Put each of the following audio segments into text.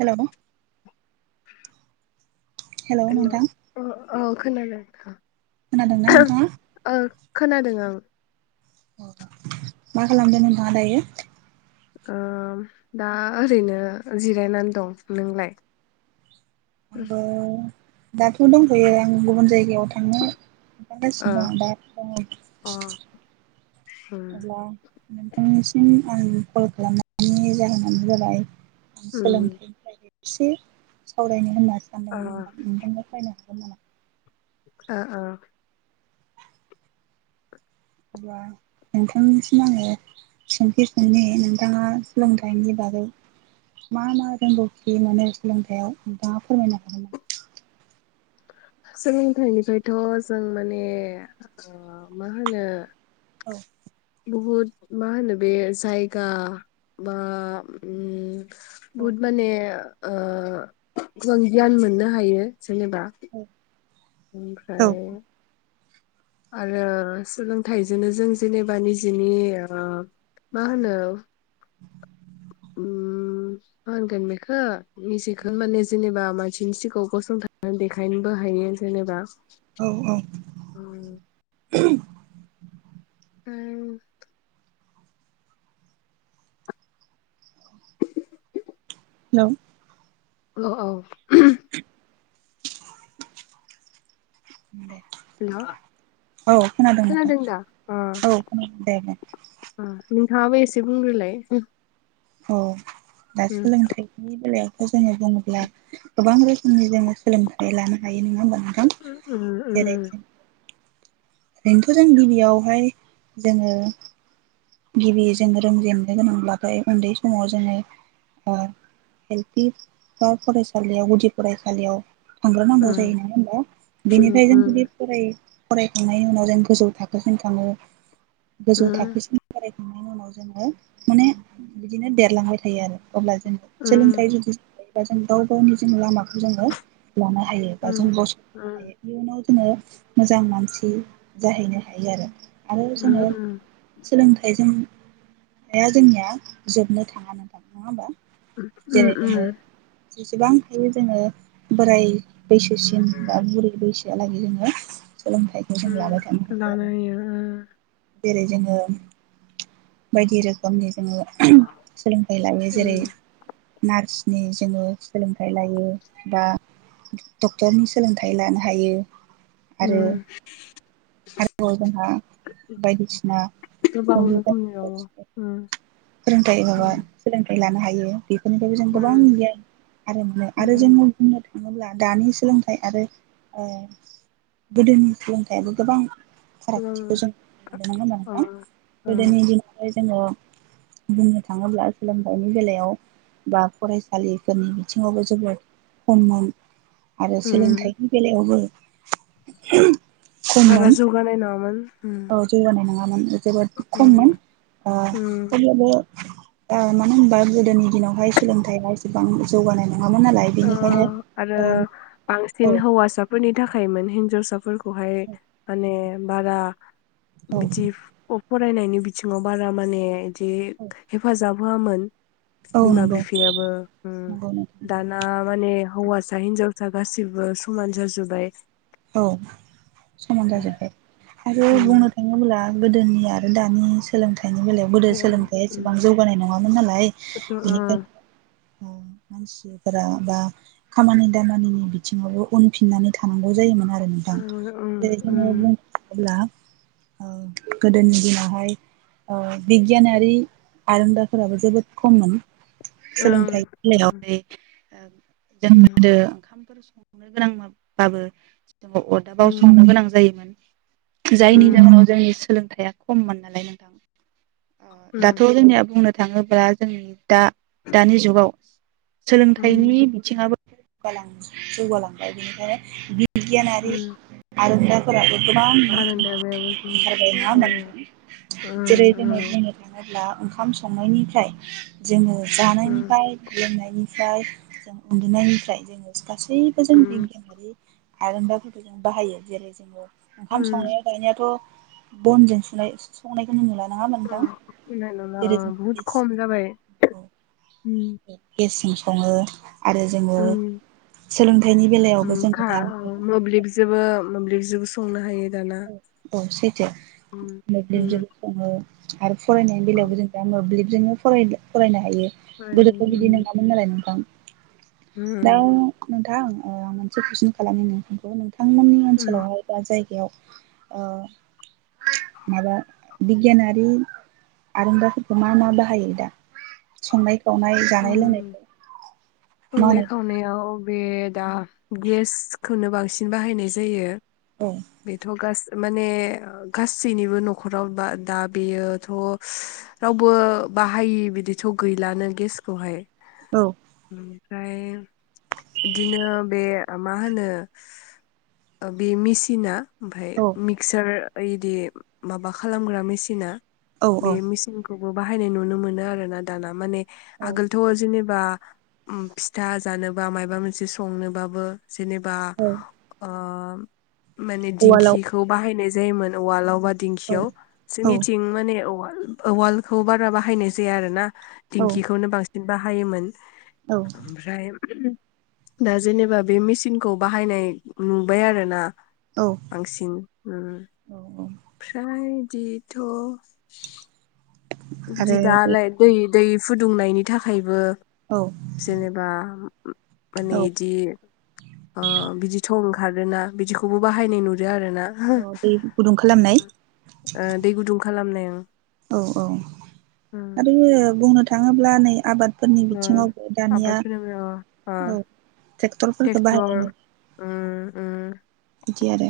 Hello. Hello ओ औ। खोनादो नोंथां खोनादोंना नोंथाङा। खोनादों आं। मा खालामदो नोंथाङा दायो? ओ दा ओरैनो जिरायनानै दं नोंलाय? [inaudible] आंबो दाथ दंफैयो आं गुबुन जायगायाव। थांनो ओ ओंखारगासिनो दं दा अ दं। उम अब्ला। नोंथांनिसिम आं कल खालामनायनि जाहोनानो जाबाय आं उम सोलोंथाइनिफ्रायनो इसे सावरायनो होननानै ओ सानदोंमोन नोंथां [unintelligible] [inaudible] ओ ओ अब्ला नोंथांनिसिम आङो सोंथि सोंनि नोंथाङा सोलोंथाइनि बागै मा मा रोंगौथि मोनो सोलोंथायाइयाव नोंथाङा फोरमायनो हागोन नामा? सोलोंथाइनिफ्रायथ जों माने ओ मा होनो औ। बुहुद मा होनो बे जायगा बा ओम औ बहुत माने ओ गोबां गियान मोननो हायो। जेनेबा। औ औ ओमफ्राय आरो सोलोंथाइजोंनो जों जेनेबा निजिनि ओ मा होनो उम मा होनगोन बेखौ निजिखो माने जेनेबा मानसिनि सिगाङाव गसंथानानै देखायनोबो हायो जेनेबा। औ औ। उम। [unintelligible] उम। हेलौ। औ औ। [unintelligible] दे हेल' औ खोनादों नोंथां दा अ औ खोनादों दे दे। अ नोंथाङाबो एसे बुंग्रोलाय औ दा उम सोलोंथाइनि बेलायाव जोङो बुंङोब्ला गोबां रोखोमनि जोङो सोलोंथाइ लानो हायो नङा होमबा। उम जेरै उम ओरैनोथ जों गिबियावहाय जोङो गिबि जों रोंजेननो गोनांब्लाथाय उन्दै समाव जोङो ओ एलपि आव फरायसालियाव गुदि फरायसालियाव थांग्रोनांगौ उम जायो नङा होनबा उम बेनिफ्राय जों जुदि फरायो। फरायखांनायनि उनाव जों गोजौ थाखोसिम थाङो। उम गोजौ थाखोसिम फरायखांनायनि उनाव जोङो माने बिदिनो देरलांबाय थायो आरो। अब्ला जोङो उम सोलोंथाइ जुदिसोलायो बा जों गाव गावनि जों लामाखौ जोङो लानो हायो बा जों उम गसंथानो हायो इयुनाव जों मोजां मानसि जाहैनो हायो आरो। आरो जोङो उम सोलोंथाइजों रोंनाया जोंनिया जोबनो थाङा नोंथां नङा होमबा उम जेरै उम जोङो जेसेबां हायो जोङो बोराय बैसोसिम बा बुरै बैसो आ लागे जोङो सोलोंथाइखौ जों लानो थानो उम हायो लानो आरो। जेरै जोङो बायदि रोखोमनि जोङो उम सोलोंथाइ लायो उम जेरै नार्स। नि जोङो सोलोंथाइ लायो बा डक्टरनि सोलोंथाइ लानो हायो। आरो उम। आरोबाव जोंहा बायदिसिना गोबां कफ्मिउटार रोखोमनि दङ फोरोंथायाइ हाबा उम सोलोंथाइ। लानो हायो बे बेफोरनिफ्रायबो जों गोबां उम गियान आरो मोनो आरो जोङो उम बुंनो थाङोब्ला थखङोब्ला दानि सोलोंथाइ आरो ओ गोदोनि सोलोंथाइयाबो गोबां फारागथिखौ गोबां जों नुनो मोनदोंमोन अ आरो ना गोदोनि दिनावहाय। जोङो। बुंनो थाङोब्ला सोलोंथाइनि बेलायाव बा फरायसालिफोरनि बिथिङावबो जोङो खममोन। आरो ओ सोलोंथाइनि बेलायावबो। उह्म। बारा जौगानाय नंङामोन। औ जौवानाय नङा। [unintelligible] जोबोद उम खममोन ओ उम अेब्लाबो। ओ मानो होनबा गोदोनि दिनावहाय सोलोंथाइआ एसेबां जौगानाय। नङामोन नालाय ओ बेनिखायनो आरो ओम बांसिन औ। हौवासाफोरनि थाखायमोन हिनजावसाफोरखौ खौहाय माने। बाबा। औ बिदिप अप। फरायनायनि बिथिङाव बारा माने। जे हेफाजाब मामोन? औ बिमा नंगौ बिफायाबो ओम। नंगौ नोंथां आ माने हौवासा हिनजावसा गासिबो समान जाजोब्बाय। औ समान जाजोबबाय। आरो उम बुंनो थाङोब्ला गोदोनि आरो दानि सोलोंथाइ लानायनि बेलायाव गोदो सोलोंथाइ एसेबां जौगानाय नङामोन नालाय बेनिखायनो मानसिफोरा बा खामानि दामानिनि बिथिङावबो उनफिननानै थानांग जायोमोन आ नोंथां जेरै जोङो बुंनो थाङोब्ला औ गोदोनि दिनावहाय बिगियानारि आरोंदाफोराबो जोबोद खममोन। सोलोंथाइनि बेलायावहाय ओ जों गोदो ओंखामफोर सं संनो गोनांबाबो जोङो अरदाबाव संनो गोनां जायोमोन। जायनि जाहोनाव जोंनि सोलोंथाइया खममोन नालाय नोंथां। दाथ जोंनिया बुंनो थाङोब्ला जोंनि दा दानि जुगाव सोलोंथाइनि बिथिङाबो जौगालांबाय बिनिखायनो बिगयानारि आरोंदा फोराबो गोबां ओंखारबाय नङा होनबा नोंथां जेरै दिनै बुंनो थाङोब्ला ओंखाम संनायनिफ्राय जोङो जानायनिफ्राय लोंनायनि फ्राय जों उन्दुनायनिफ्राय जोङो गासैबो जों बिगियानारि आरोंदाफोरखौ जों बाहायो जेरै जोङो ओंखाम संनाया गायनायाथ बनजों सनाय संनायखौनो नुला नङा होमबा नोंथां [unintelligible] जेरै जों बहुत खम जाबाय गेसजों सङो आरो जोङो उम, सोलोंथाइनि उम, बेलायावबो खा जोङो दा मोब्लिबजोबो मोब्लिबजोबो संनो हायो। दाना औ औ सैथो उम, उम, मोब्लिबजों सङो आरो फरायनायनि उम, बेलायावबो जों दा मोब्लिब जोङो फरायनो फरायनो हायो। गोदोथ बिदि उम, नङामोन नालाय नोंथां। उम, दाउ नोंथां अ मोनसे कैसन खालामनि नोंथांखौ नोंथां? नोथांमोननि उम, ओनसोलावहाय बा जायगायाव ओ माबा बिगियानारि आरुंदाफोरखौ मा मा बाहायो दा? संनाय संनाय जानाय उम लोंनायखौ संनाय मावनाय खावनायाव बे दा गेसखौनो बांसिन बाहायनाय जायो। औ बेथ गास माने गासैनिबो नखराव बा दा बेयोथ रावबो बाहायि बिदिथ गैलानो गेसखौहाय। औ ओमफ्राय बिदिनो बे मा होनो बे मेसिना ओमफाय औ मिक्सार ऐ दि माबा खालामग्रा मेसिना बे औ मिसिन खौबो बाहायनाय नुनो मोनो आरोना दाना माने औ आगोलथ जेने बा उम फिथा जानोबा मायबा मोनसे संनोबाबो जेनेबा औ अ [unintelligible] माने उवालाव दिंखिखौ बाहायनाय जायोमोन औवालावबा औ दिंखियाव औ जोंनिथिं माने औवाल औवालखौ बारा बाहायनाय जाया आरो ना। दिंखिखौनो बांसिन बाहायोमोन। औ ओमफ्राय दा जेनेबा बे मेचिनखौ बाहायनाय नुबाय आरो ना। औ बांसिन उम औ औ फ्राय बिदिथ' आरो बे [unintelligible] दै फुदुंनायनि थाखायबो औ जेनेबा माने औ एदि ओ बिदि थ खारोना बिदिखौबो बाहायनाय नुदों आरो ना ओ औ दै गुदुं खालामनाय दै गुदुं खालामनायाव उम औ औ आरो बुंनो थाङोब्ला नै आबाद फोरनि बिथिङावबो आबाद दानिया फोनायाव ओ औ ट्रेक्टरफोरखौ ट्रेक्टर बाहायनाय नुयो। उम उम बिदि आरो।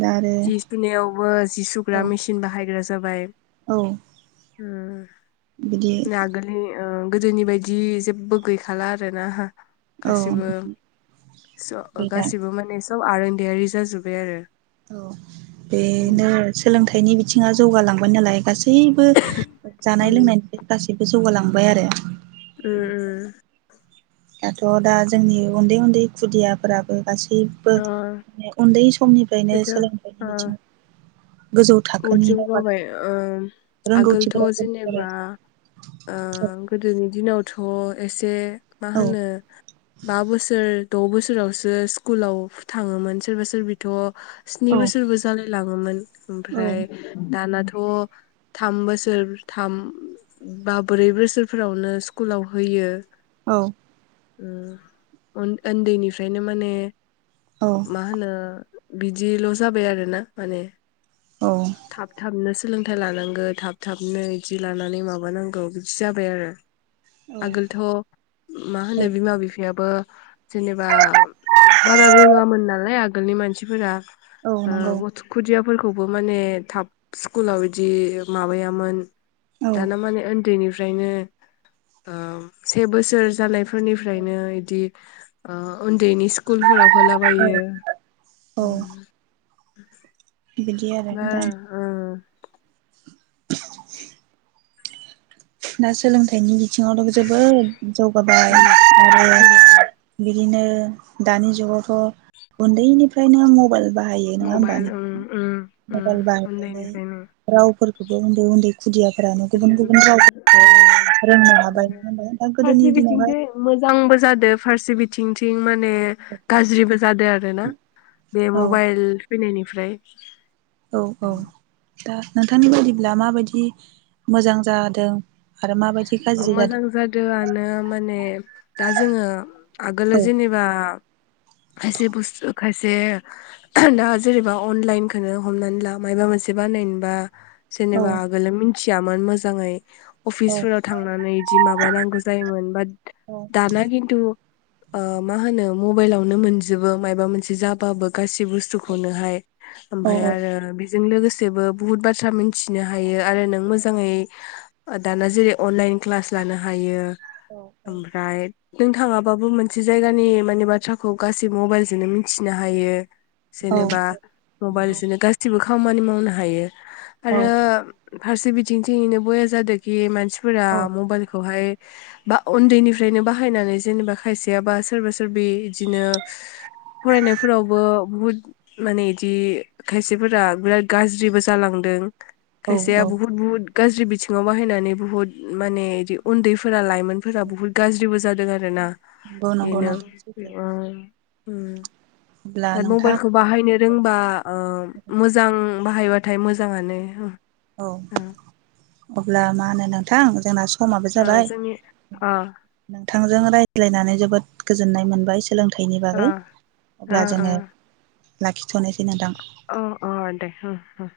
दा आरो जि सुनायावबो जि औ सुग्रा मेसिन बाहायग्रा जा जाबाय औ बिदि उम नागोलि ओ गोदोनि बायदि जेबो गैखाला आरोना। औ गासिबो स' गैला गासिबो माने सब आरोनदायारि जाजोबबाय आरो औ बेनो उम सोलोंथाइनि बि थिङा जौगालांबाय नालाय गासैबो जानाय उम लोंनायनि गासैबो जौगालांबाय आरो उम उम दाथ' दा जोंनि उन्दै उन्दै खुदियाफोराबो गासैबो अ मे उन्दै समनिफ्रायनो सोलोंथाइनि बिथिङाव गोजौ बुहुत थाखोनि जौगाबाय दावगालांनो ओ आगोलथ' रोंगौथिफोरा गोनां जाबाय जेनेबा ओ गोदोनि दिनाव थ' एसे मा औ होनो बा बोसोर द' बोसोरावसो स्कुलाव थाङोमोन सोरबा सोरबिथ' स्नि औ बोसोरबो जालाय लाङोमोन औ ओमफ्राय दानाथ' थ' थाम बोसोर थाम बा ब्रै बोसोरफोरावनो स्कुलाव होयो। औ उम उन ओन्दैनिफ्रायनो माने माहोनो बिदिल जाबाय आरोना माने औ थाब थाब नो सो सोलोंथाइ लानांगो थाब थाबनो इदि लानानै माबानांगौ बिदि जाबाय आरो आगोलथ' मा होनो बिमा बिफायाबो जेनेबा बारा रोङामोन नालाय आगोलनि मानसिफोरा औ ओ नंगौ गथ' खुदिया फोरखौबो माने थाब स्कुलाव इदि माबायामोन औ दाना माने उन्दैनि फ्रायनो ओ से बोसोर जानाय फो फोरनिफ्रायनो इदि ओ ओ दैनि स्कुलफोराव होलाबायो औ उम। [inaudible] बिदि आरो बा दा ओ [inaudible] ना सोलोंथाइनि गि बिथिङावनो जोबोद जौगाबाय आरो ओ बिदिनो ओं दानि जुगावथ उन्दैनिफ्रायनो मबाइल बाहायो नंङा होनबा मबाइल ओं नोंथां ओं ओं मबाइल बाहायनानै उन्दैनिफ्रायनो रावफोर उन्दै उन्दै खुदियाफ्रानो गुबुन गुबुन राव जोङो औ रोंनो हाबाय जोङो होनदो दा गोदोनि फारसे दिनावहाय बिथिंजाय मोजांबो जादो फारसे बिथिंथिं माने गाज्रिबो जादों आर ना बे औ मबाइल फैनायनिफ्राय। औ औ दा दा नोंथांनि बायदिब्ला मा बायदि मोजां जादों आरो माबायदि गाज्रि मोजां जादों? जादोआनो माने दा जोङो आगोल औ जेनेबा खायसे बुस्थु खायसे दा जेनेबा अनलाइनखौनो हमनानै ला मायबा मोनसे बानायनोबा जेनेबा औ आगोल मिन मिथियामोन मोजाङै। औ अफिसफोराव थांनानै बिदि माबा नांगौ जायोमोन बात दाना खिन्थु ओ मा होनो मबाइलावनो मोनजोबो माबा मोनसे जाबाबो गासै बुस्थुखौनोहाय। औ ओमफाय नंगौ आरो बे जों लोगोसेबो बुहुत बाथ्रा मिथिनो हायो आरो नों मोजाङै दाना जेरै अनलाइन क्लास लानो हायो औ ओमफ्राय नों थाङाबाबो मोनसे जायगानि माने बाथ्राखौ गासै मबाइलजोंनो मिथिनो हायो। जेनेबा मबाइल बिदिनो गासिबो खामानि मावनो हायो। औ आरो फारसे बि थिंयैनो बया जादों कि मानसिफोरा औ मबाइलखौहाय बा उन्दैनिफ्रायनो बाहायनानै जेनेबा खायसेय बा सोरबा सोरबि बिदिनो फरायनायफोरावबो बुहुद माने बिदि खायसेफोरा बिराद गाज्रिबो जालांदों। खायसेया औ बहुत बहुत गाज्रि थिंआव बाहायनानै बुहुत माने इदि उन्दैफोरा लाइमोनफोरा बुहुत गाज्रिबो जादों आरो ना। नंगौ नंगौ बेनो नोंथां सैथो ओं ओम अब्ला बाद नोंथां मबाइलखौ बाहायनो रोंबा ओ मोजां बाहायबाथाय मोजाङानो ओम। औ अब्ला मा होनो नोंथां जोंना सम माबो ओ जाबाय। जोंनि अ नोंथांजों रायज्लायनानै जोबोद गोजोननाय मोनबाय। सोलोंथाइनि अ बागै अब्ला जोङो ओ लाखिथ'नोसै नोंथां। अ अ दे होम होम।